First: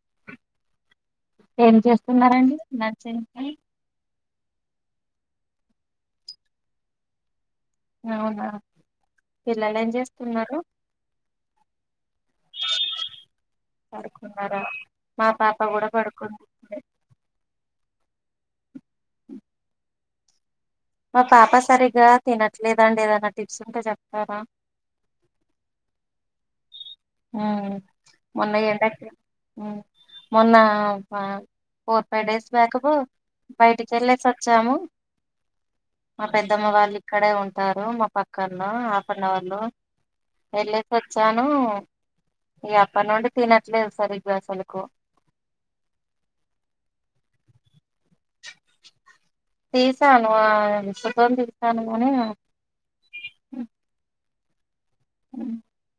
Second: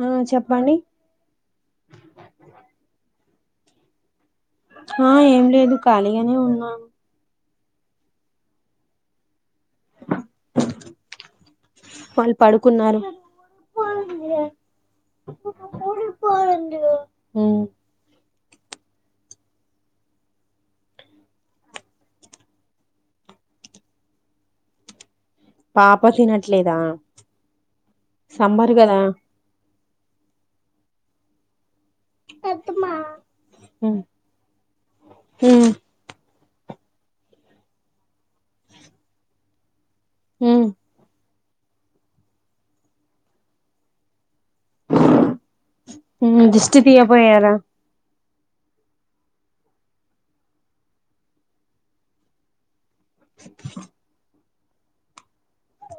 ఆ చెప్పండి ఏంచేస్తున్నారండి మంచి ఆ ఏం లేదు ఖాళీగానే ఉన్నాను అవునా పిల్లలు ఏం చేస్తున్నారు వాళ్ళు పడుకున్నారు పడుకున్నారా మా పాప కూడా పడుకుం ఉమ్ పాప సరిగ్గా తినట్లేదండి ఏమన్న టిప్స్ ఉంటే చెప్తారా పాప తినట్లేదా హ్మ్ మొన్న సమ్మర్ కదా ఎండకి హ్మ్ మొన్న ఆ ఫోర్ ఫైవ్ డేస్ బ్యాక్ బయటికి ఉమ్ వెళ్ళేసి వచ్చాము ఉమ్ పెద్దమ్మ వాళ్ళు ఇక్కడే ఉంటారు మా పక్కన్న ఆపన్న వాళ్ళు ఉమ్ వెళ్ళేసి వచ్చాం హ్మ్ ఇగ అప్పటి నుండి తినట్లేదు సరి హ్మ్ దిష్టి తీయా పోయార తీసాను ఆ ఫోటోలు తీసాను కానీ అ హ్మ్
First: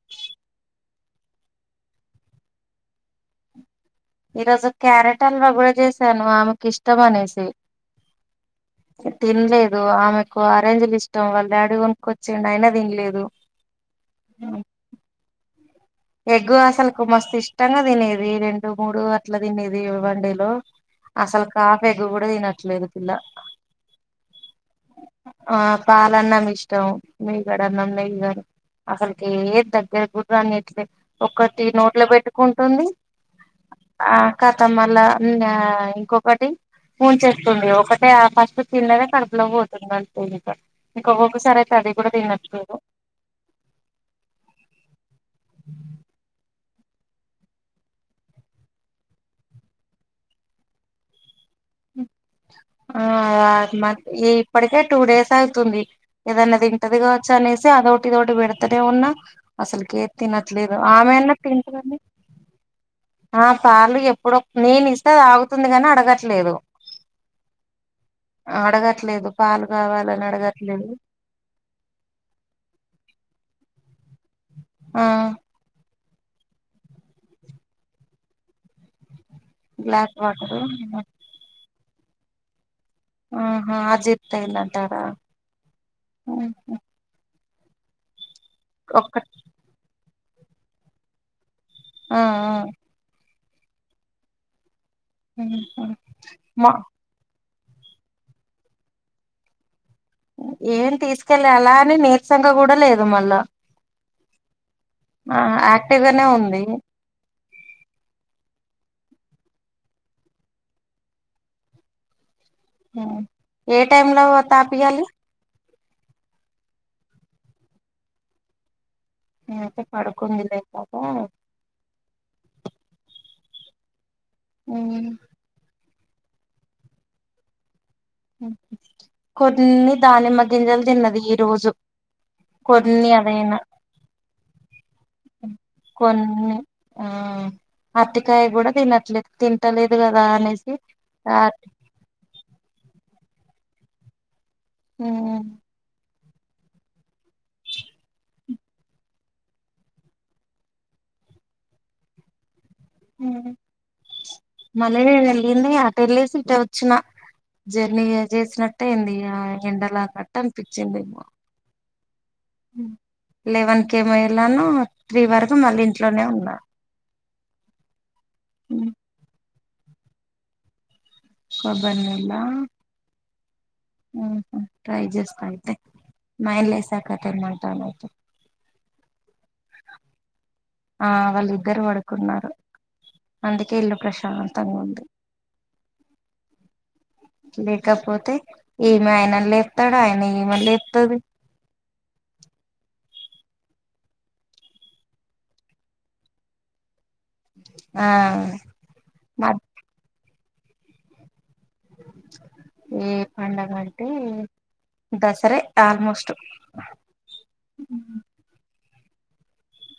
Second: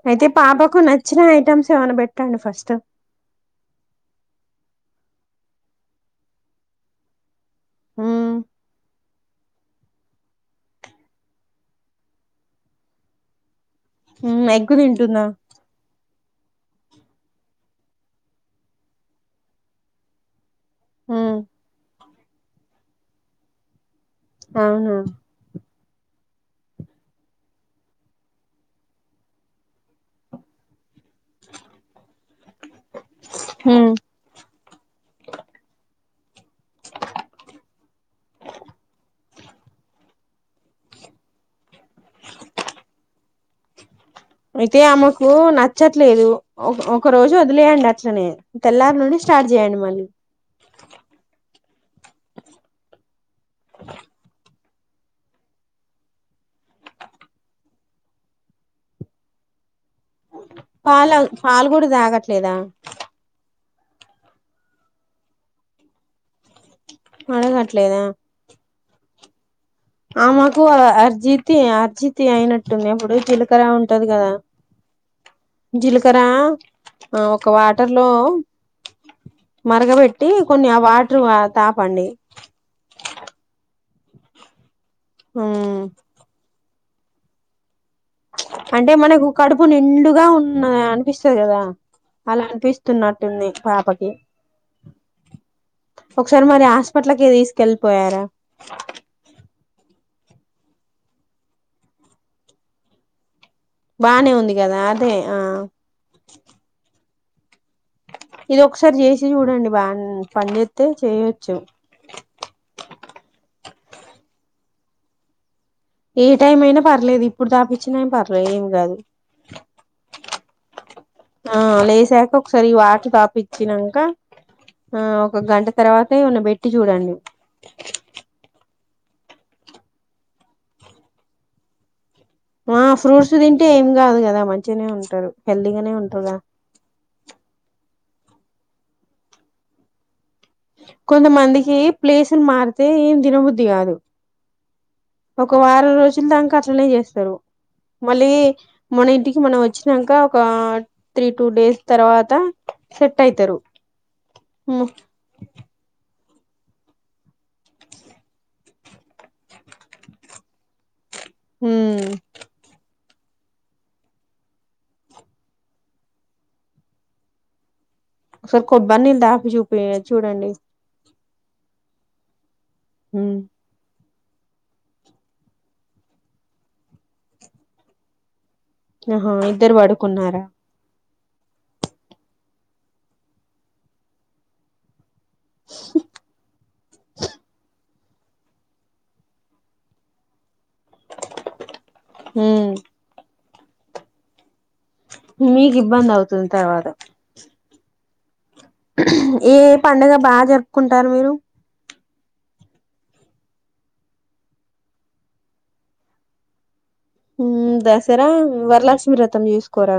అయితే పాపకు నచ్చిన ఐటమ్స్ ఏమైనా పెట్టండి ఫస్ట్ ఈ రోజు క్యారెట్ హల్వా కూడా చేశాను ఆమెకు ఇష్టం అనేసి మ్మ్ తినలేదు ఆమెకు ఆరంజెలు ఇష్టం వాళ్ళ డాడీ కొనుకొచ్చిండు అయినా తినలేదు హ్మ్ ఎగ్గు తింటుంనా ఎగ్గు అసలకు మస్తు ఇష్టంగా తినేది రెండు మూడు అట్ల తినేది వన్ డే లో ఉమ్ అసలు కాఫే ఇది కూడా తీనట్లేదు పిల్ల అవునా పాలన్న ఇష్టం మీగడ అన్నం నెయ్యి కానీ అసలకి ఏ దగ్గరకి కూడా రానియటలే కొద్దిగా నోట్లో పెట్టుకుంటుంది ఉమ్ ఆ క మళ్ళ ఇంగ ఇంకొకటి ఊంచేస్తుండంది ఒకటే ఫస్ట్ తినదే కడుపులో పోతుంది అంతే ఇంకా ఇంకక్కొక్కసారి అయితే అది కూడా తినట్లేదు అయితే అమ్మోకు ఏమో నచ్చట్లేదు ఒక రోజు వదిలేయండి అట్లనే తెల్లారి నుండి స్టార్ట్ చేయండి మళ్ళీ ఆ ఆత్మ కి ఇప్పటికే టూ డేస్ అయితుంది ఏదన్న తింటది కావచ్చు అనేసి అదొటి ఇదోటి పెడతనే ఉన్నా అసలకి తినట్లేదు పాలు ఆమెన్న పాలు కూడా తింటదని తాగట్లేదా ఆ న్నిసార్లు ఎప్పుడో నేను ఇస్తే తాగుతుంది గాని అడగట్లేదు అడగాట్లేదా ఆడగట్లేదు పాలు కావాలని ఆమెకు అడగట్లేదు అర్జితి అర్జితి అయినట్టుంది ఎప్పుడు తిలకరా ఉంటు తది కథ ఆ జిలుకు వస్త రా ఆ ఒక వాటర్ లో బ్లాక్ మరగబెట్టి వాటరు కొన్ని వాటర్ తాపండి. ఆహా అజీర్తి అయితే ఉమ్ అంటే ఒక్క మనకు కడుపు నిండుగా ఉ అనిపిస్తది కదా. ఆ అలా అనిపిస్తున్నట్టుంది. పాపకి ఆ ఒకసారి మరి మా హాస్పిటల్కి తీసు కెళ్ళి పోయారా. ఏం తీసుకెళ్ళి అలా అని నీర్సంగ కూడా లేదు మళ్ళా. బానే ఉంది కదా అదే ఆ యాక్టివ్ గానే ఉంది ఇది ఒకసారి చేసి చూడండి బాగా పనిచేస్తే చేయొచ్చు. ఏ టైమ్ లో తాపియాలి. ఏ టైం అయినా పర్లేదు ఇప్పుడు తాపచ్చిన పర్లేదు ఏం కాదు. నేనైతే పడుకుంది లే పాప ఆ లేసాక ఒకసారి వాటర్ తపి వచ్చినంక ఆ ఒక గంట. తర్వాత ఏమన్న పెట్టి చూడండి. కొన్ని దానిమ్మ గింజలు తిన్నది ఈ రోజు ఆ కొన్ని ఫ్రూట్స్ అదైనా తింటే ఏం కాదు కదా మంచిగానే ఉంటారు హెల్దీగానే ఉంటరూ కదా. కొన్ని ఆ అరటికాయ కూడా తినట్లేదు తింటలేదు కదా. అనేసి ఆ కొంతమందికి ప్లేసులు మారితే ఏ తినబుద్ధి కాదు. ఒక వారం రోజుల దాక అట్లనే చేస్తారు. మళ్ళీ మన ఇంటికి మనం వచ్చాక ఒక త్రీ టూ డేస్ తర్వాత సెట్ అయితారు ఉమ్ అటు వెళ్ళింది. అంటే వచ్చిన జర్నీ చేసినట్టే ఏంది ఎండలాగా అనిపించింది. ఉమ్ లెవెన్ కేె మో వెళ్ళాను. త్రీ వరకు మళ్ళీ ఇంట్లోనే ఉన్న. ఒకసారి కొబ్బరి నీళ్లు తాగిపి. చూడండి. కొబ్బరినీళ్ళ. ఉం ట్రై చేస్తా అంతే మా ఆయన లేసాకా తెమ్మంటాను ఆహా ఇద్దరు పడుకున్నారా. ఆ వాళ్ళు ఇద్దరు పడుకున్నారు అందుకే ఇల్లు ప్రశాంతంగా ఉంది. లేకపోతే ఏమి ఆయన లేపుతాడు ఆయన ఏమ లేతా మ్ మీకు ఇబ్బంది అవుతుంది తర్వాత ఆ మ ఏ పండగా బాగా జరుపుకుంటారు మీరు ఏ పండగంటే దసరే ఆల్మోస్ట్ మ్ దసరా వరలక్ష ఈ రతం చేస్కోరా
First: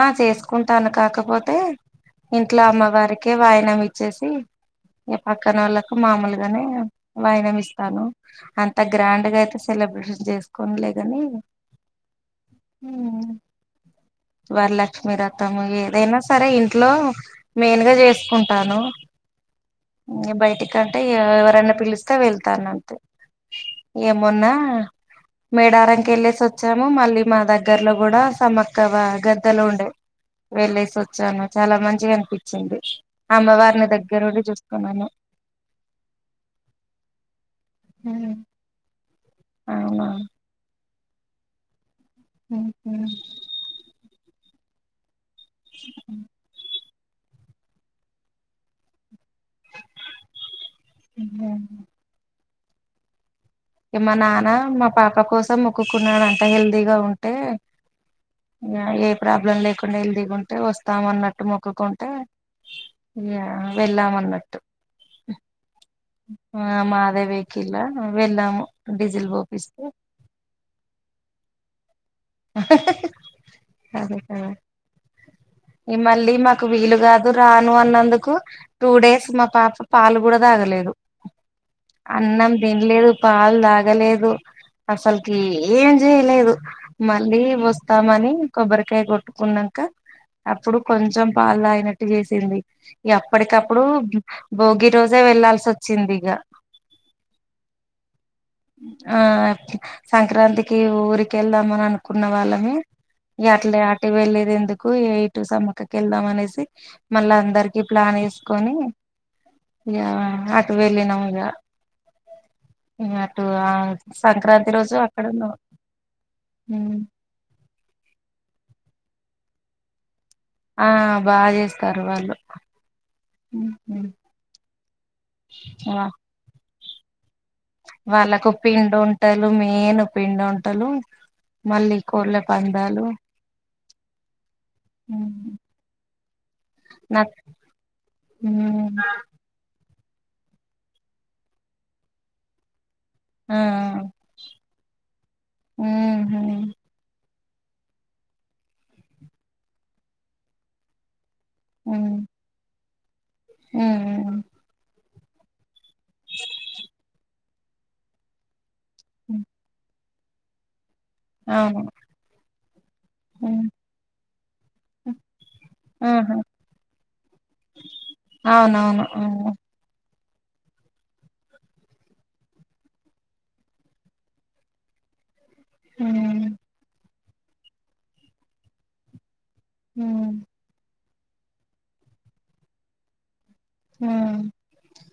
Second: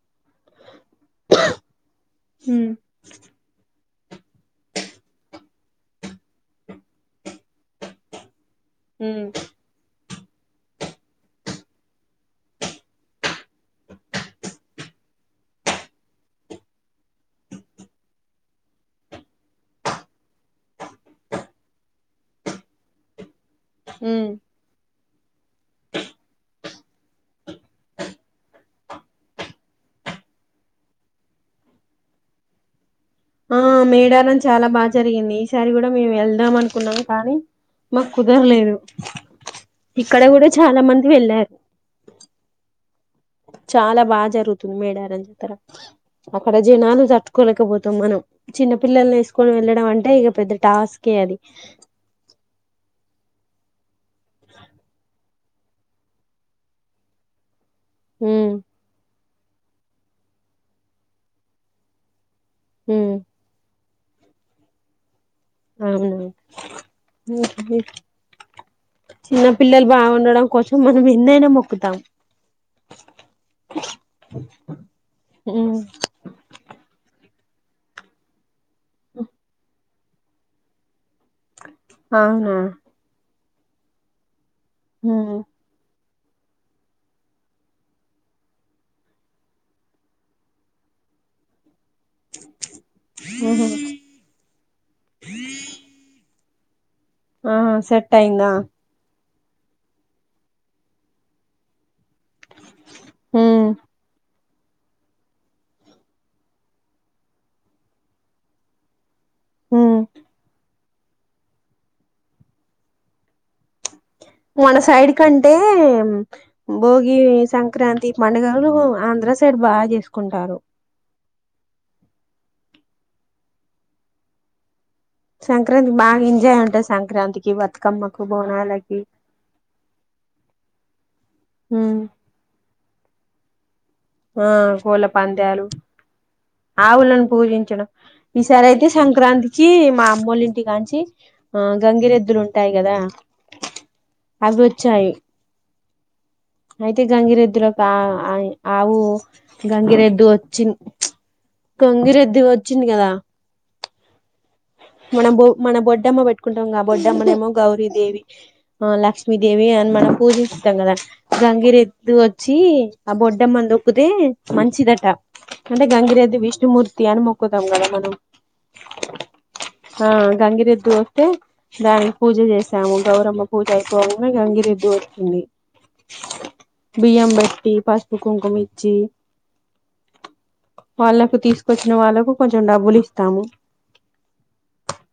ఆ చేసుకుంట తను కాకపోతే ఇంట్లో అమ్మవారికే వాయనం ఇచ్ వచ్చేసి ఈ పక్కన వాళ్ళలకు మామూలుగానే వాయినం ఇస్తాను అంతా గ్రాండ్గా అయితే సెలబ్రి చేసుకోనలేగాని మ్ వరలక్ష్మి వ్రతం ఏదైనా సరే ఇంట్లో మెయిన్గా చేసుకుంటాను మ్ బయటికంటే ఎవరైనా పిలిస్తే వెళ్తాన అంతే ఉమ్ ఏమన్నా మేడారంకి వెళ్ళేసి వచ్చాము మళ్ళీ మా దగ్గర్లో కూడా సమ క్కవా గద్దలో ఉండే వెళ్ళేసి వచ్చాను చాలా మంచిగా అనిపించింది ఆ అమ్మవారిని మేడారం దగ్గరుండి చాలా బా చూసుకున్నాను జరిగింది ఈసారి కూడా మేము వెళ్దాం అనుకున్నాము కానీ మాకు కుదరలేదు అవునా ఇక్కడే గుడ చా చాలా మంది వెళ్ళారు మ్ చాలా బాగా జరుగుతుంది మేడారం జ ఒక రోజు నాన్ తట్టుకోలేకపోతున్నాను చిన్న పల్లల్ని ఏస్ కోని వెళ్ళడం అంటే ఇక పెద్ద టాస్కే అది మా నాన్న మా పాప కోసం మొక్కుకున్నాడు అంటా హెల్దీగా ఉంటే ఉమ్ అ ఏ ప్రాబ్లం లేకుండా ఎల్దిగుంటే వస్తాం అన్నట్టు మొక్కుకుంటే ఉమ్ యా వెళ్ళాం అన్నట్టు అవున్లే ఆ మాదే వెహికిల్ల వెళ్ళాము డీజిల్ చిన్న పోపిస్తే పిల్లలు బాగుండడం కోసం మనం ఎన్నైనా మొ కుతామ్ అదే కద ఉమ్ ఈ మళ్ళీ మాకు వీలుగా నే రాను అన్నందుకు టూ డేస్ మా పాప పాలు కూడా తాగలేదు అన్నం అవునా తినలేదు పా లాగలేదు హ్మ్ అసల్కి ఏం ఇ లేదు మళ్ళీ వస్తామని కొబ్బరికాయ కొట్టుకున్నాక అప్పుడు కొంచెం పాలు దగిన గెన్ చేసింది హుహు అప్పటికప్పుడు భోగి రోజే వెళ్లాాల్సి వచ్చింది ఇగా ఆ సెట్ అయిందా ఆ సంక్రాంతికి ఊరికెలా మన కున్న వాళ్ళమే ఇగ హ్మ్ అట్లే అటు వెళ్లేది ఎందుకు ఎటు సమ్మక్కకి వెళ్దాం అనేసి మళ్ళ అందరికి ప్లాన్ వేసుకొని హ్మ్ యా ఆ వెళ్ళనమ్ ఇగ అటు ఆ మన సైడ్ కంటే ఉన్నాం భోగి సంక్రాంతి మన లు ఆంధ్ర సైడ్ బాగా చేసు కుంటారు బా చేస్తారు వాళ్ళు సంక్రాంతి బాగా ఎంజాయ్ ఉంటుంది సంక్రాంతికి వ వాళ్ళకు పిండి ఉంటారు మేన్ పిందొటలు టలు మల్ళ హ్మ్ కోళ పాన్ రాలు ఆ కోల పందలు ఆవులను నాకు పూజించడం ఈసారి అయితే సంక్రాంతికి మా మామ్మోలింటి కాంచి ఆ గంగిరెద్దులు ఉంటాయి కదా ఆ అవి వచ్చాయి ఊహు అయితే గంగిరెద్దుల ఒక ఆ ఆవు గంగిరెద్దు వచ్చి చ కంగిరదిచ్చ చిన్ కదా ఊ మన బు మన బ మ్మ పెట్టుంటాం గ బొడమ్మో గౌరీ దేవి ఆ లష్మీ దేవి అండ్ మనం పూజింస్తంగద అవును గంగిరెద్దు వచ్చి ఈ ఆ బొడ్డమ్మనిక్కితే మంచిదట అంటే ఆహా గంగిరెద్దు విష్ణుమూర్తి అని మొక్కుతాం కదా మనం అవునవును ఆ గంగిరెద్దు వస్తే దానికి పూజ చేసాము గౌరమ్మ పూజ అయిపోవంగనే గంగిరెద్దు ఒచ్చింది బియ్యం బెట్టి పస్పు కుంకుమిచ్చి ఉమ్ వాళ్ళకు తీసుకొచ్చిన వాళ్ళలకు కొంచెం డబ్బులు ఇస్తాము ఆ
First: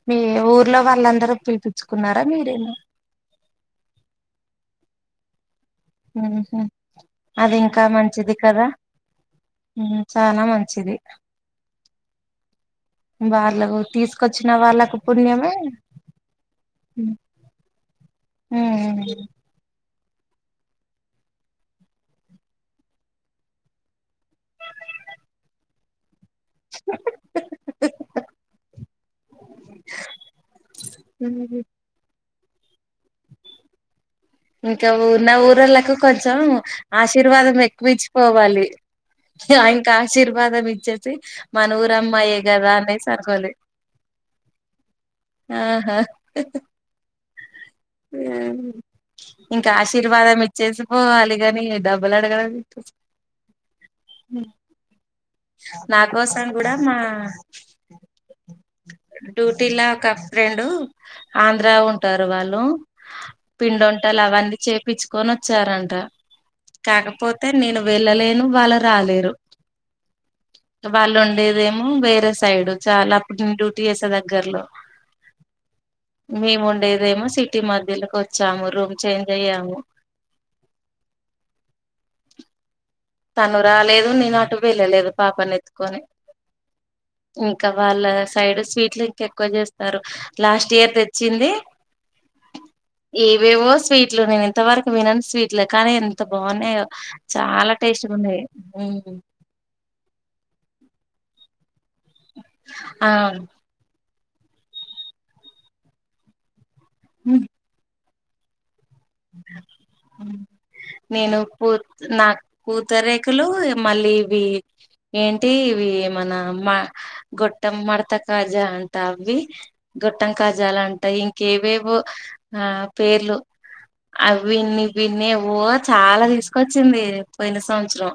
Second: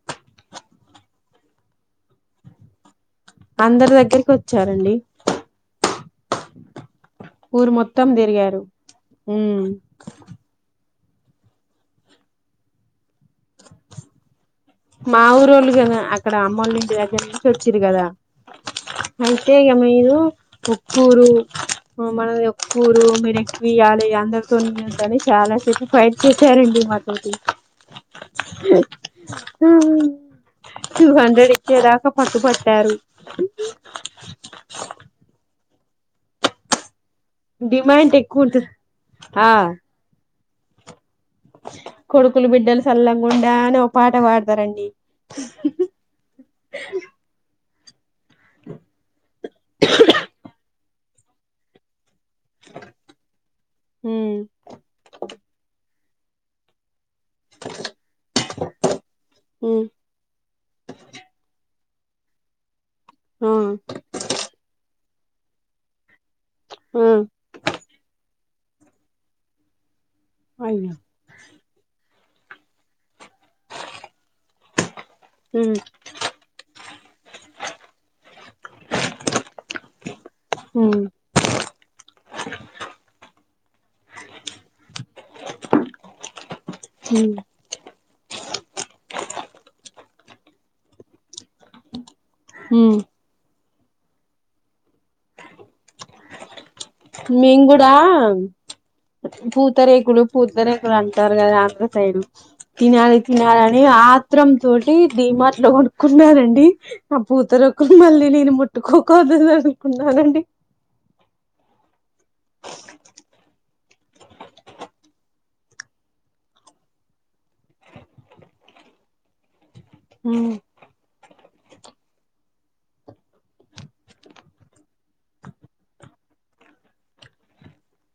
మీ ఊర్లో వాళ్ళందరూ పిలిపచ్చుకున్నారా మీరేనా అందరి దగ్గరికి వచ్చారండి ఉహు అది ఊరు ఇంకా మొత్తం మంచిది తిరిగారు కదా ఉమ్ ఉం చాన మంచిది బార్లఒ తీసుకొచ్చ మా ఊరళ్ళు కద అక్కడ అమ్మోళ్ల ఇంటి దగ్గర నుంచి వచ్చిరు కదా అంటే ఇగ మీరు ఉక్కూరు మనది ఒక్కూరు మీరు ఎక్కువయాలి అందరితోని ఉండాలి చాలా సే ఫైట్ కూచోరండి మాతోటి టూ హండ్రెడ్ ఇచ్చేదాక పట్టు పట్టారు ఇంకాఊ నాఊరోల్లకు కొచ్చం ఆశీర్వాదం డిమాండ్ ఎక్కువ ఎక్వచ్చుకోవాలి ఉంటది ఆ అయిన్కా ఆశీర్వా వాందే బిచ కొడుకులు బిడ్డలు సల్ల అనుకోవాలి గుండా అని ఒక పాట పాడతారండి ఆహా ఆ ఇంక ఆశీర్వాదం ఇచ్చే వచ్చి పోవాలిగాని ఇ డబ్ బల్లడగ ఉమ్ నాకోసం కూడా మా అ డ్యూటీలా ఒక ఫ్రెండ్ ఆంధ్ర ఉంట టరు వాళ్లు ఆ పిండి వంటలు అవన్నీ చేపిచ్ కొనొచ్చారంట ఆ కాకపోతే నేను వెళ్ళలేను వాళ్ళు రాలేరు అయ్యో వాళ్ళు ఉండేదేమో వేరే సైడ్ చాల ఇప్పుడు నేను డ్యూటీ చేసా దగ్గర్లో ఉమ్ మేము ఉండేదేమో సిటీ మధ్యలోకి వచ్చాము రూమ్ చేంజ్ అయ్యాము ఉమ్ తను రాలేదు నేను అటు వెళ్ళలేదు పాపని ఎత్తుకొని ఉమ్ ఇంకా వాళ్ళ సైడ్ స్వీట్లు ఇంకా ఎక్కువ చేస్తారు లాస్ట్ ఇయర్ తెచ్చింది ఉమ్ ఏవేవో స్వీట్ లో నేను ఇంత వరకు వినను స్వీట్ లు కానీ ఎంత బాగున్నాయో చాలా ఆ టేస్ట్గా ఉన్నాయి ఉమ్ పూతరేకులు పూతరేకులు అంటారు కదా అందరు ఆ తినళ తినల అని ఆ మత్రం తోటి దీ మాట్లో కొడుక్కున్నారండి పూతరేకులు మళీ నేను ముట్ ఇట్టుకోకద అనుకున్నానండి నా పూతరేఖలు మళ్ళీ ఇవి ఏంటి ఇవి మన మ గొట్ట మడత కాజా అంటరు కదా అవి గుొట్టం కాజాలు అంటాయి కేవేవో ఆ పేర్లు అవిన్ని పిన్నివో చాలా తీసుకొచ్చింది పోయిన సంవత్సరం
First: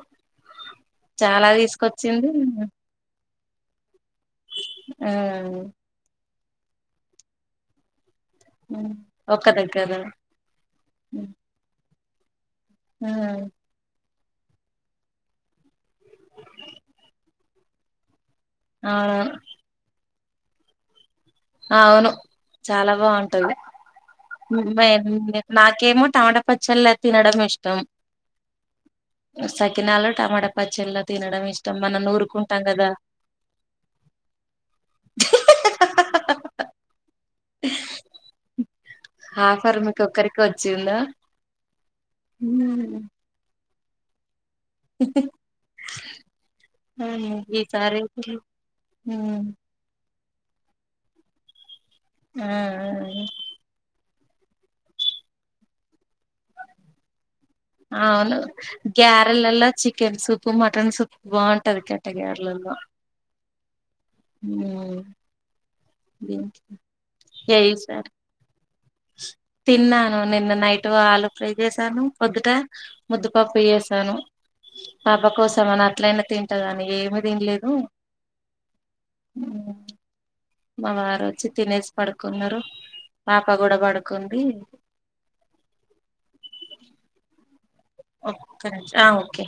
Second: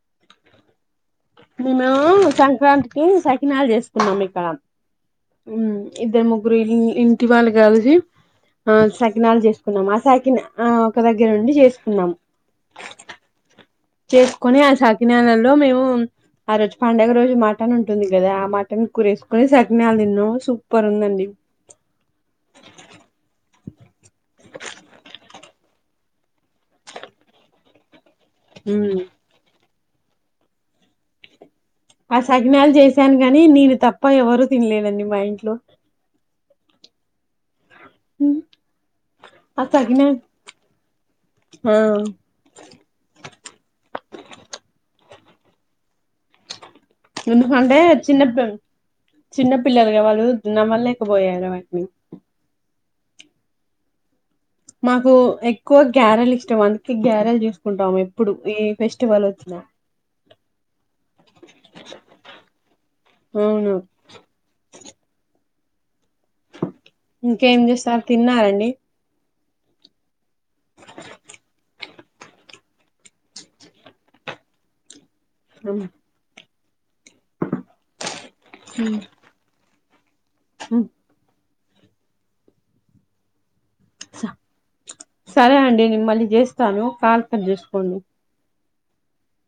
చాలా మేము తీసుకొచ్చింది సంక్రాంతికి సకినాలు చేసుకున్నాం ఇక్కడ ఆ ఇద్దరు ముగ్ రు ఇ ఇంటి వాళ్ళు కలిసి ఆ సకినాలు ఒక్క చేసుకున్నాము ఆ దగ్గర సకినా ఆ ఒక దగ్గర నుండి చేసుకున్నాము హ్మ్మ్ చేసుకుొని ఆ సాకి నాలలో మేము ఆ రోజు పండుగ రోజు మాటన్ ఉంటుంది ది కదా ఆ మటన్ అవునవును కురేసుకొని శకినాలు తిన్నాము సూపర్ ఉందండి అవును చాలా బాగుంటది మ నాకేమో టమాటా పచ్చళ్ళ తినడం ఇష్టం హ్మ్మ్ సకినాలో టమాటా పచ్చళ్లా తినడం ఇష్టం మనం ఆ నూరుకుంటాం సకినాలు కదా చేసాను గాని నేను తప్ప ఎవరుూ తినలేనండి మా ఇంట్లో హ ఆఫర్ మీకు ఒక్కరికె వచ్చిందా ఆ ఇహ్ ఎందుకంటే చిన్నప్ ఉమ్, చిన్నపిల్లలుగా వాళ్ళు నమల్లేకపోయారు. వాటిని ఆ అ మాకు ఎక్కోద్ క్యారెల్ ఇష్టం. డ్ అందుకే గ్యారల్ చూసుకుంటాం. ఆ, ఎప్పుడు అవును ఏ ఫెస్టివల్ వచ్చినా కుమ ఫ్రెండ్స్ప్ బాగుంటది కట గారేలల్లో అవును దీనికి ఇంకేం ఏ చేస్తారు తిన్నారండి తిన్నాను నిన్న నైట్ ఆలు ఫ్రై చేసాను. పొద్దుట ముద్దుపప్పు చేసాను. పాప కోసం అని ఉమ్ అట్లయినా తిన్ ఇతాగాని ఏమిదింలేదు ఊ ఉమ్ పారు వచ్చి తినేసి పడుకున్నారు పాప్ సరే అండి నేను మళ్ళి జేస్తాను కాల్ నిస్ ఫోని ఒక్క నిమిషా ఆ ఓకే